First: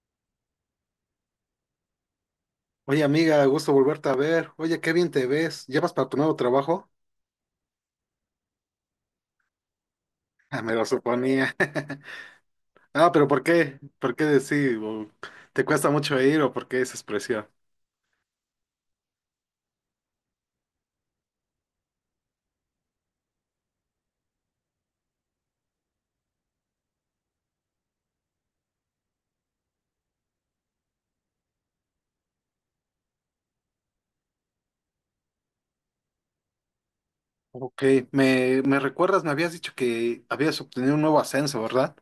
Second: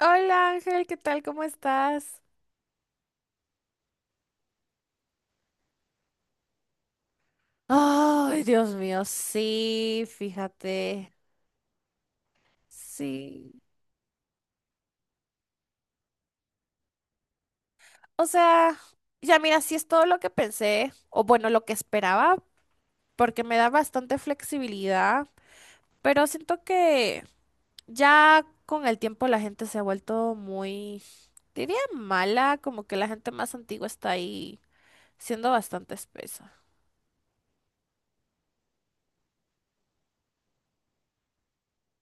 Hola Ángel, ¿qué tal? ¿Cómo estás? Oye, amiga, gusto volverte a ver. Oye, qué bien te ves. ¿Llevas para tu nuevo trabajo? Ay, Dios mío, sí, Ah, me lo fíjate. suponía. Ah, pero ¿por Sí. qué? ¿Por qué decir? ¿O ¿te cuesta mucho ir o por qué esa expresión? O sea, ya mira, sí es todo lo que pensé, o bueno, lo que esperaba, porque me da bastante flexibilidad, pero siento que ya con el tiempo la gente se ha vuelto muy, diría mala, como que la gente más antigua está ahí siendo bastante espesa. Ok, me recuerdas, me habías dicho que habías obtenido un nuevo ascenso, ¿verdad?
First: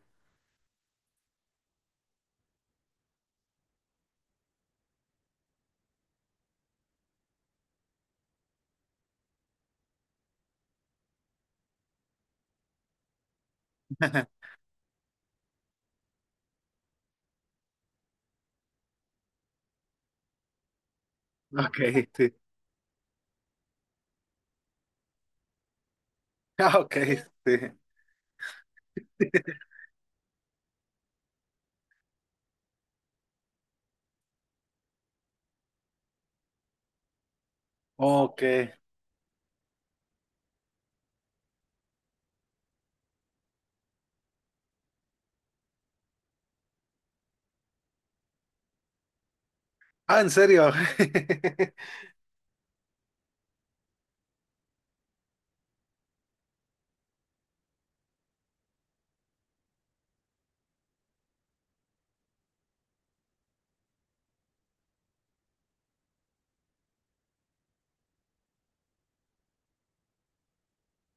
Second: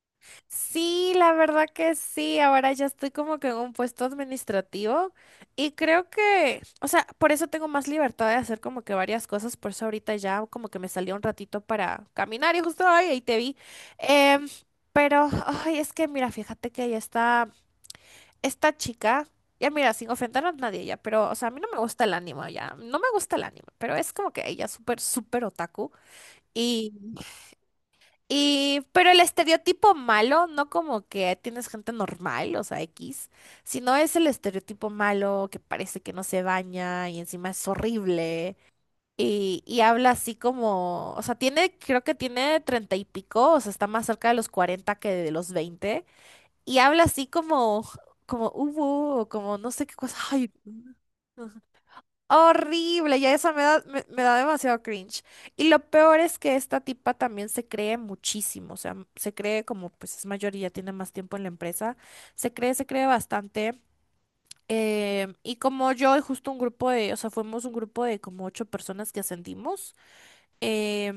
Sí, la verdad que sí. Ahora ya estoy como que en un puesto administrativo y creo que, o sea, por eso tengo más libertad de hacer como que varias cosas. Por eso ahorita ya como que me salió un ratito para caminar y justo ahí te vi. Em, pero, ay, es que mira, fíjate que ya está esta chica. Ya mira, sin ofender a nadie ya, pero, o sea, a mí no me Ok, gusta el sí. ánimo ya. No me gusta el ánimo, pero es como que ella es súper, súper otaku. Ah, ok, sí. Y, pero el estereotipo malo, no como que tienes gente normal, o sea, X, sino es el estereotipo malo que parece que no se baña y encima es Ok. horrible y habla así como, o sea, tiene, creo que tiene treinta y pico, o sea, está más cerca de los cuarenta que de los veinte y habla así como, como hubo, o como no sé qué cosa, Ah, ¿en ay, serio? no. Horrible, ya eso me da demasiado cringe. Y lo peor es que esta tipa también se cree muchísimo, o sea, se cree como pues es mayor y ya tiene más tiempo en la empresa, se cree bastante. Y como yo y justo o sea, fuimos un grupo de como ocho personas que ascendimos. eh,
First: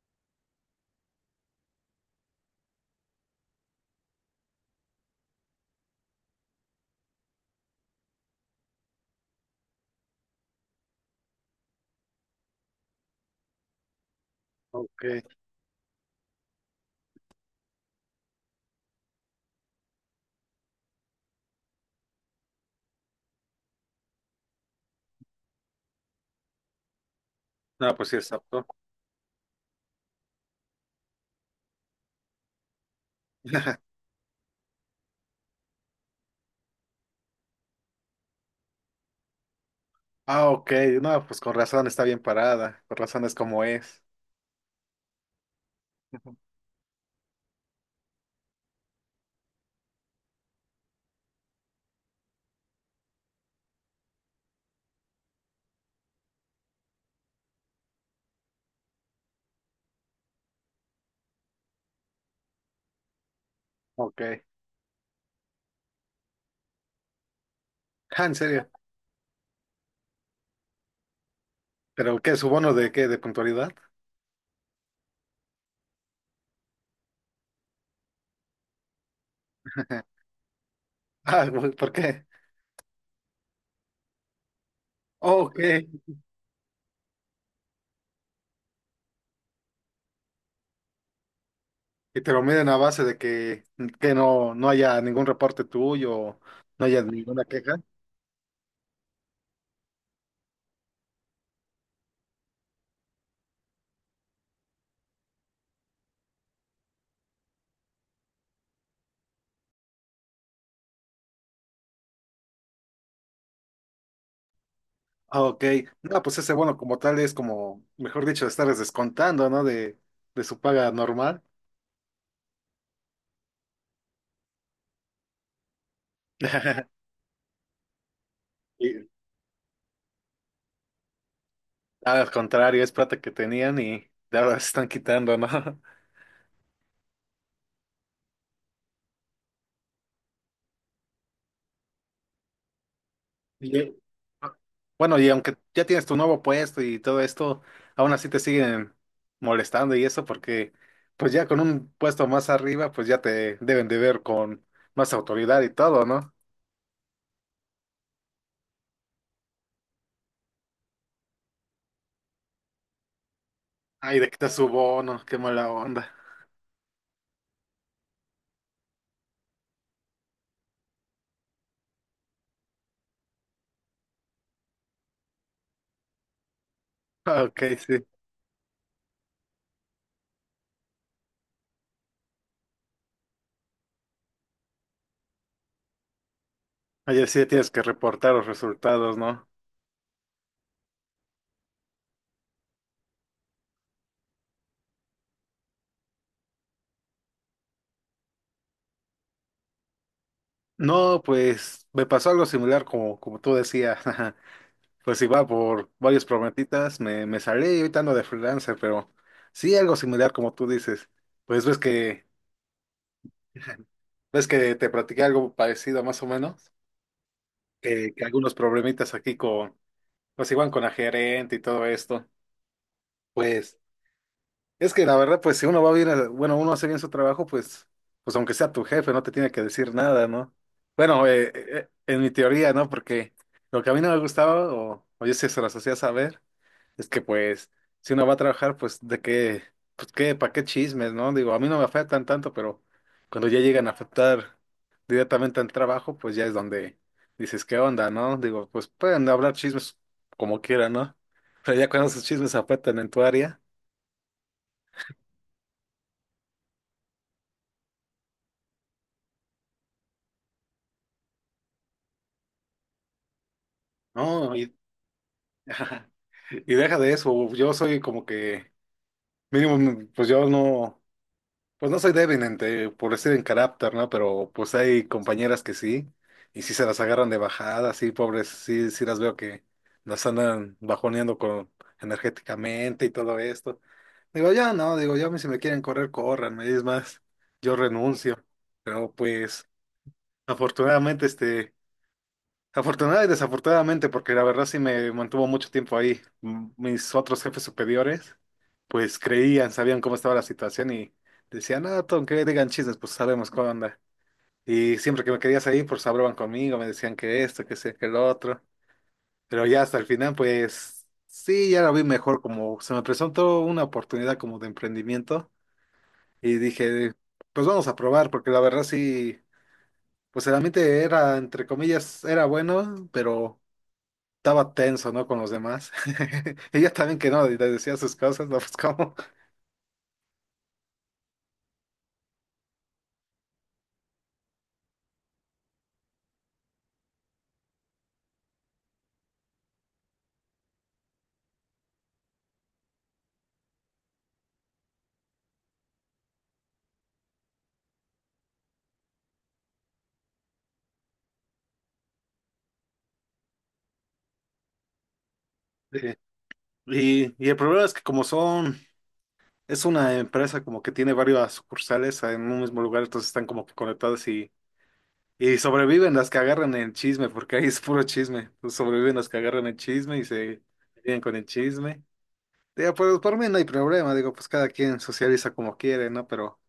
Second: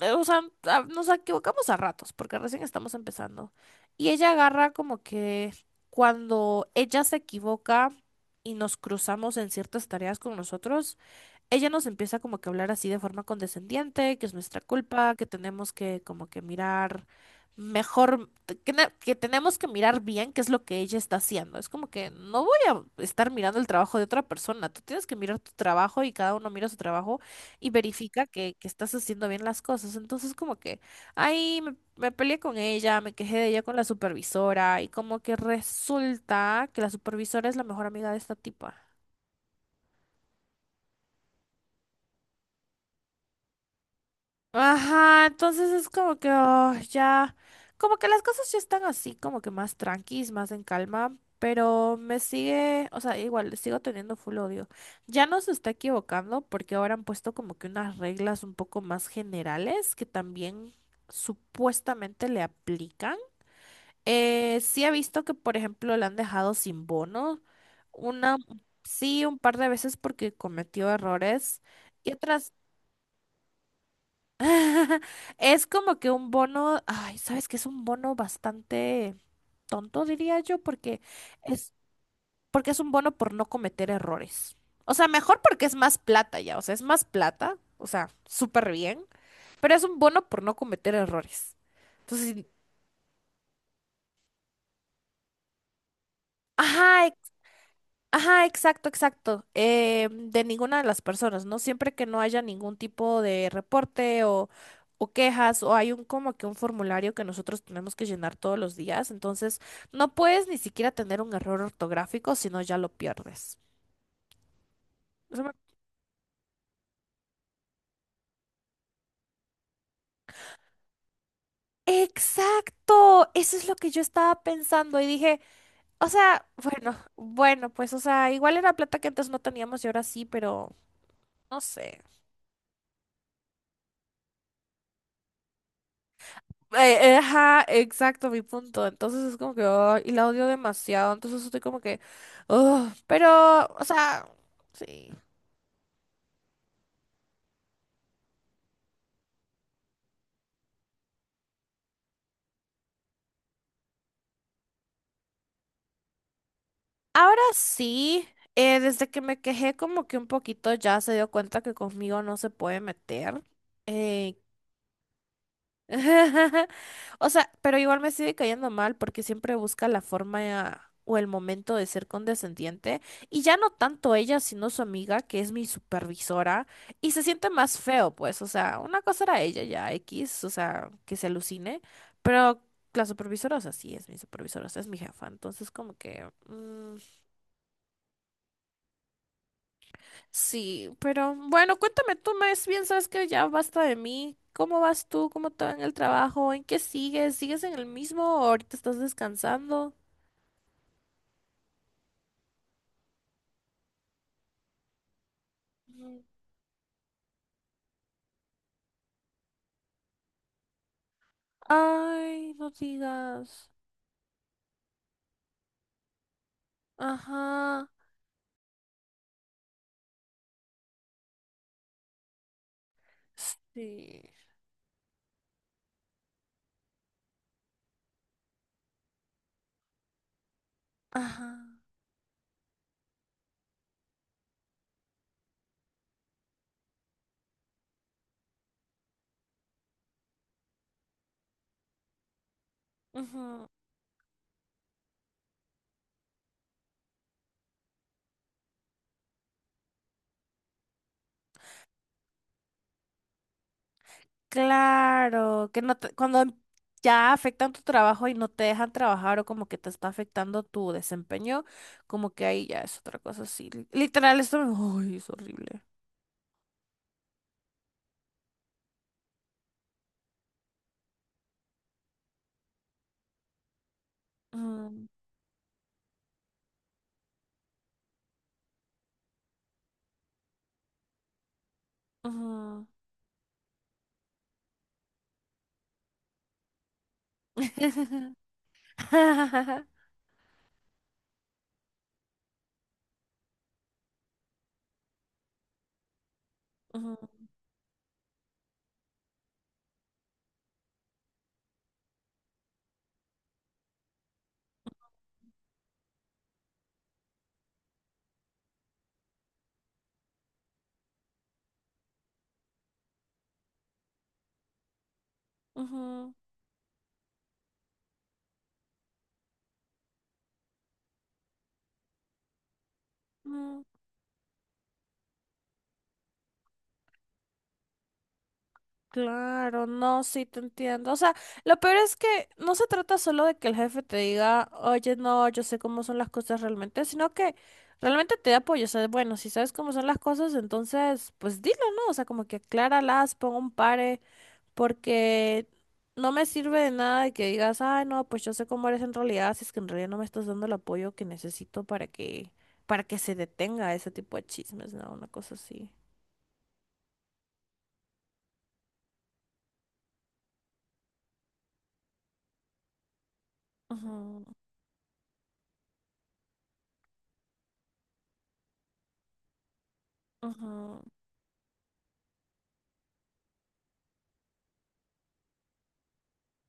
o sea, nos equivocamos a ratos porque recién estamos empezando. Y ella agarra como que cuando ella se equivoca y nos cruzamos en ciertas tareas con nosotros, ella nos empieza como que a hablar así de forma condescendiente, que es nuestra Ok. culpa, que tenemos que como que mirar mejor, que, que tenemos que mirar bien qué es lo que ella está haciendo. Es como que no voy a estar mirando el trabajo de otra persona, tú tienes que mirar tu trabajo y cada uno mira su trabajo y No, pues sí, verifica es apto. que estás haciendo bien las cosas. Entonces como que ahí me peleé con ella, me quejé de ella con la supervisora y como que resulta que la supervisora es la mejor amiga de esta tipa. Ah, ok. No, pues con razón está bien parada. Con razón es como es. Ajá, entonces es como que oh, ya, como que las cosas ya están así, como que más tranquis, más en calma, pero me sigue, o sea, igual le sigo teniendo full odio. Ya no se está equivocando porque ahora han puesto como que unas reglas un poco más generales que también supuestamente le aplican. Ok. Sí he visto que, por ejemplo, le han dejado sin bono, Ah, ¿en una, serio? sí, un par de veces porque cometió errores. Y ¿Pero qué? ¿Su otras. bono de qué? ¿De puntualidad? Es como que un bono, ay, sabes que es un bono bastante tonto, diría yo, Ah, es, güey, ¿por qué? porque es un bono por no cometer errores. O sea, mejor Oh, ok. porque es más plata ya, o sea, es más plata, o sea, súper bien, pero es un bono por no cometer errores. Y te Entonces, lo miden a base de que no haya ningún reporte tuyo, no haya ajá. ninguna queja. Ajá, exacto, exacto. De ninguna de las personas, ¿no? Siempre que no haya ningún tipo de reporte o quejas o hay un como que un formulario que nosotros tenemos que llenar todos los días, entonces no puedes ni siquiera tener un error ortográfico, sino ya lo pierdes. O Ah, sea, me- ok. No, pues ese bono como tal es como, mejor dicho, estarles descontando, ¿no? De su paga normal. exacto, eso es lo que yo estaba pensando y dije, o sea, bueno, bueno, pues, o sea, igual era plata Y que antes no teníamos y ahora sí, pero no sé. al contrario, es plata que tenían y ahora se están quitando, ¿no? Ajá, exacto, mi punto. Entonces es como que, ay, y la odio demasiado. Entonces estoy como que, "Ugh", pero, Y, o sea, sí. bueno, y aunque ya tienes tu nuevo puesto y todo esto, aún así te siguen molestando, y eso porque pues ya con un puesto más arriba pues ya te deben de ver con más autoridad y todo, ¿no? Ahora sí, desde que me quejé como que un poquito ya se dio cuenta que conmigo no se puede meter. Ay, de Eh, quitar su bono, qué mala onda. O sea, pero igual me sigue cayendo mal porque siempre busca la forma o el momento de ser condescendiente. Y ya no tanto ella, sino su amiga, que es mi supervisora. Y se Ah, siente ok, más sí. feo, pues. O sea, una cosa era ella ya, X, o sea, que se alucine. Pero la supervisora, o sea, sí es mi supervisora, o sea, es mi jefa. Entonces, como que... Mm. Ayer sí tienes que reportar los resultados, ¿no? Sí, pero bueno, cuéntame tú más bien, sabes que ya basta de mí. ¿Cómo vas tú? ¿Cómo te va en el trabajo? ¿En qué sigues? ¿Sigues en el mismo o ahorita estás descansando? No, pues me pasó algo similar como, como tú decías. Pues iba por Mm. varios prometitas, me salí y ahorita ando de freelancer, pero sí algo similar como tú dices. Pues ves que, Ay, no digas. ves que te platiqué algo parecido más o menos, Ajá. Que algunos problemitas aquí con, pues igual con la gerente y todo esto. Pues Sí. es que la verdad, pues si uno va bien, bueno, uno hace bien su trabajo, pues, pues aunque sea tu jefe, no te tiene que decir nada, ¿no? Bueno, Ajá. En mi teoría, ¿no? Porque lo que a mí no me gustaba, o yo sí se las hacía saber. Es que pues, si uno va a trabajar, pues de qué, pues qué, para qué chismes, ¿no? Digo, a mí no me afectan tanto, pero cuando ya Ujú. llegan a afectar directamente al trabajo, pues ya es donde dices, ¿qué onda, no? Digo, pues pueden hablar chismes como quieran, ¿no? Pero ya cuando esos chismes afectan en tu área, Claro, que no te- cuando ya afectan tu trabajo y no te dejan trabajar o como que te está afectando tu desempeño, como que ahí ya es otra cosa así. Literal, no, esto y, me... Ay, es horrible. y deja de eso, yo soy como que, mínimo, pues yo no. Pues no soy débil por decir en carácter, ¿no? Pero pues Mm, hay compañeras que sí, y sí se las agarran de bajada, sí, pobres, sí, sí las veo que las andan bajoneando con ujú. energéticamente y todo esto. Digo, ya no, digo, ya a si me quieren correr, corran, es más, yo renuncio. Pero pues, afortunadamente, afortunada y desafortunadamente, porque la verdad sí me mantuvo mucho tiempo ahí. Mis Ujú, otros jefes superiores, pues creían, sabían cómo estaba la situación y decían, ah, Tom, que digan chismes, pues sabemos cómo anda. Y siempre que me querías ahí, pues hablaban conmigo, me decían que esto, que sé, que lo otro. Pero ya hasta el final, pues sí, ya lo vi mejor, como se me presentó una oportunidad como de emprendimiento ujú, y dije, pues vamos a probar, porque la verdad sí, pues el ambiente era, entre comillas, era bueno, pero ujú. estaba tenso, ¿no? Con los demás. Ella también que no, le decía sus cosas, no, pues cómo. Claro, no, sí te entiendo. O sea, lo peor es que no se trata solo de que el jefe te diga, oye, no, yo sé cómo son las cosas realmente, sino que realmente te dé apoyo. O sea, bueno, si sabes cómo son las cosas, entonces, pues dilo, ¿no? O sea, como que acláralas, pon un pare. Porque no me sirve de nada de que digas, ay, no, pues yo sé cómo eres en realidad, si es que en realidad no me estás dando el apoyo que necesito para que se detenga ese tipo de chismes, ¿no? Una cosa así. Eh, y el problema es que como son, es una empresa como que tiene varias sucursales en un mismo lugar, entonces están como que conectadas Ujú, y sobreviven las que agarran el chisme, porque ahí es puro chisme. Pues sobreviven las que agarran el chisme y se ujú, vienen con el chisme. Digo, pues por mí no hay problema, digo, pues cada quien socializa como quiere, ¿no? Pero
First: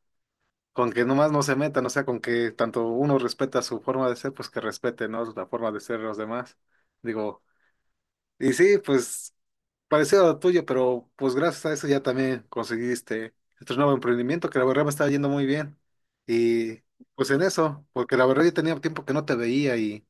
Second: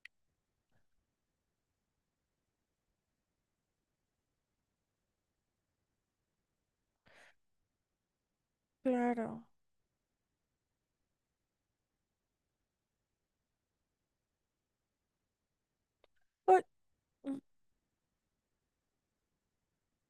con que nomás no se metan, o sea, con que tanto uno respeta su forma de ser, pues que respete, ¿no? La forma de ser de los demás. Digo, y sí, pues claro. parecido a lo tuyo, pero pues gracias a eso ya también conseguiste este nuevo emprendimiento que la verdad me está yendo muy bien. Uy. Y pues en eso, porque la verdad yo tenía tiempo que no te veía y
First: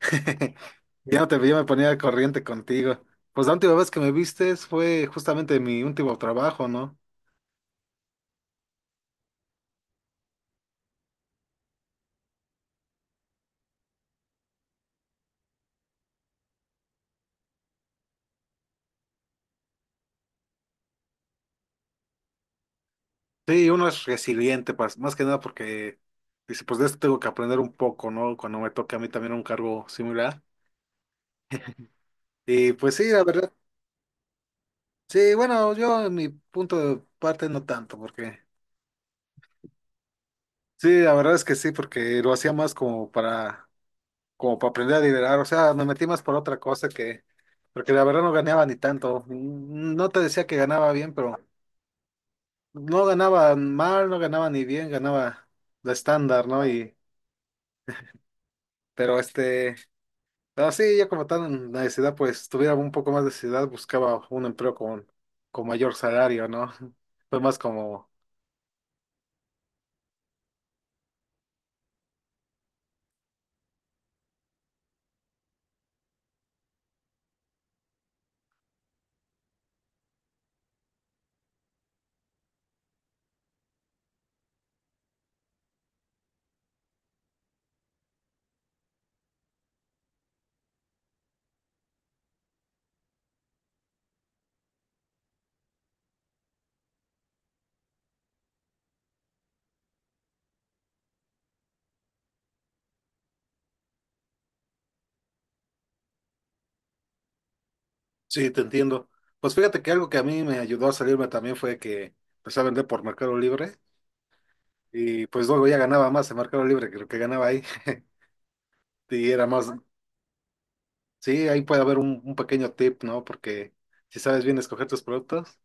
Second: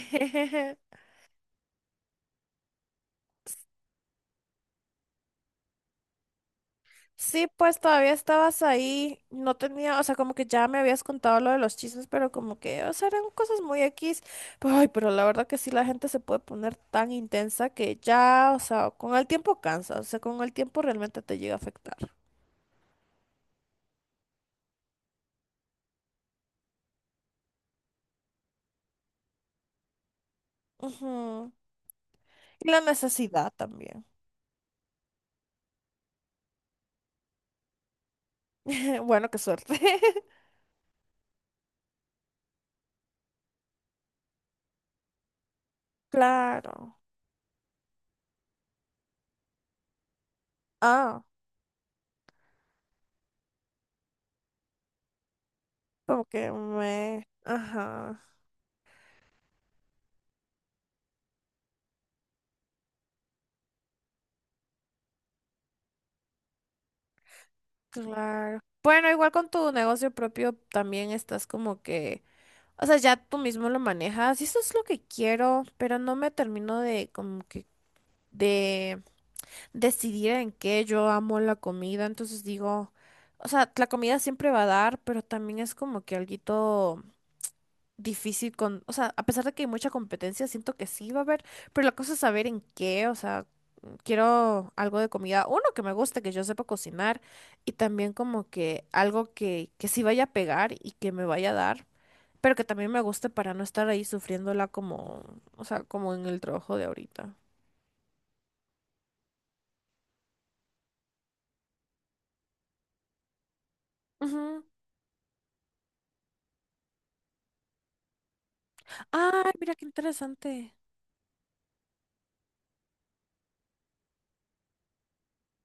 ya no te veía, me ponía al corriente contigo. Pues la última vez que me vistes fue justamente en mi último trabajo, ¿no? Sí, pues todavía estabas ahí, no tenía, o sea, como que ya me habías contado lo de los chismes, pero como que, o sea, eran cosas muy X. Pero, ay, pero la verdad que sí, la gente se puede poner tan intensa que ya, o sea, con el tiempo cansa, o sea, con el tiempo realmente te llega a afectar. Sí, uno es resiliente, más que nada porque dice, pues de esto tengo que aprender un poco, ¿no? Cuando me toque a mí también un cargo similar. Ujú. Y Y la pues sí, la verdad, necesidad también. sí, bueno, yo en mi punto de parte no tanto, porque Bueno, qué suerte. sí, la verdad es que sí, porque lo hacía más como para, como para aprender a liderar, o sea, me metí más por otra cosa Claro. que, porque la verdad no ganaba ni tanto, mm, no te decía que ganaba bien, Ah, pero no ganaba mal, no ganaba ni bien, ganaba lo como estándar, que ¿no? Y, me... Ajá, pero este... pero sí, yo como tal en la necesidad, pues tuviera un poco más de necesidad, buscaba un empleo con mayor salario, ¿no? Fue más como, claro. Bueno, igual con tu negocio propio también estás como que o sea, ya tú mismo lo manejas y eso es lo que quiero, pero no me termino de como que de decidir en qué. Yo amo la comida, entonces digo, o sea, la comida siempre va a dar, pero también es como que alguito difícil con, o sea, a pesar de que hay mucha competencia, siento que sí va a haber, pero la cosa es saber en qué, o sea, quiero algo de comida, uno que me guste, que yo sepa cocinar y también como que algo que sí vaya a pegar y que me vaya a dar, pero que también me guste para no estar ahí sufriéndola como, o sea, como en el trabajo de ahorita. sí, te entiendo. Pues fíjate que algo que a mí me ayudó a salirme también fue que empecé a vender por Mercado Libre, Ujú. y pues luego ya ganaba más en Mercado Libre que lo que ganaba ahí. Y era Ay, más, mira qué interesante. sí, ahí puede haber un pequeño tip, ¿no? Porque si sabes bien escoger tus productos,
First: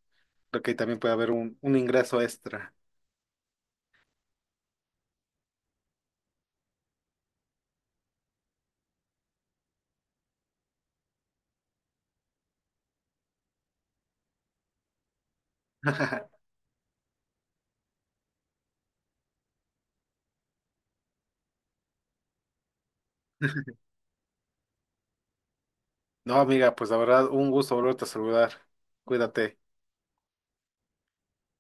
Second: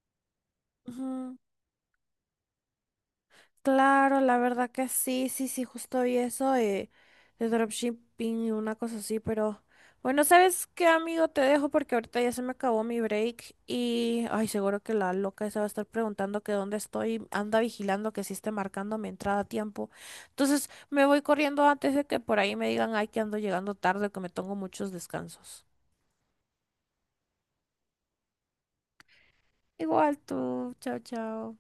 creo que ahí también puede haber Ujú. Un ingreso extra. Claro, la verdad que sí, sí, sí, justo vi eso, de dropshipping y una cosa así, pero bueno, ¿sabes qué, amigo? Te dejo porque ahorita ya se me acabó mi break y ay, seguro que la loca esa va a estar preguntando que dónde estoy, anda vigilando que sí esté marcando mi entrada a tiempo. Entonces, me voy corriendo antes de que por ahí me digan, ay, que ando llegando tarde, que me tengo muchos descansos. No, amiga, pues la verdad, un gusto volverte a saludar. Cuídate. Igual tú, chao, chao.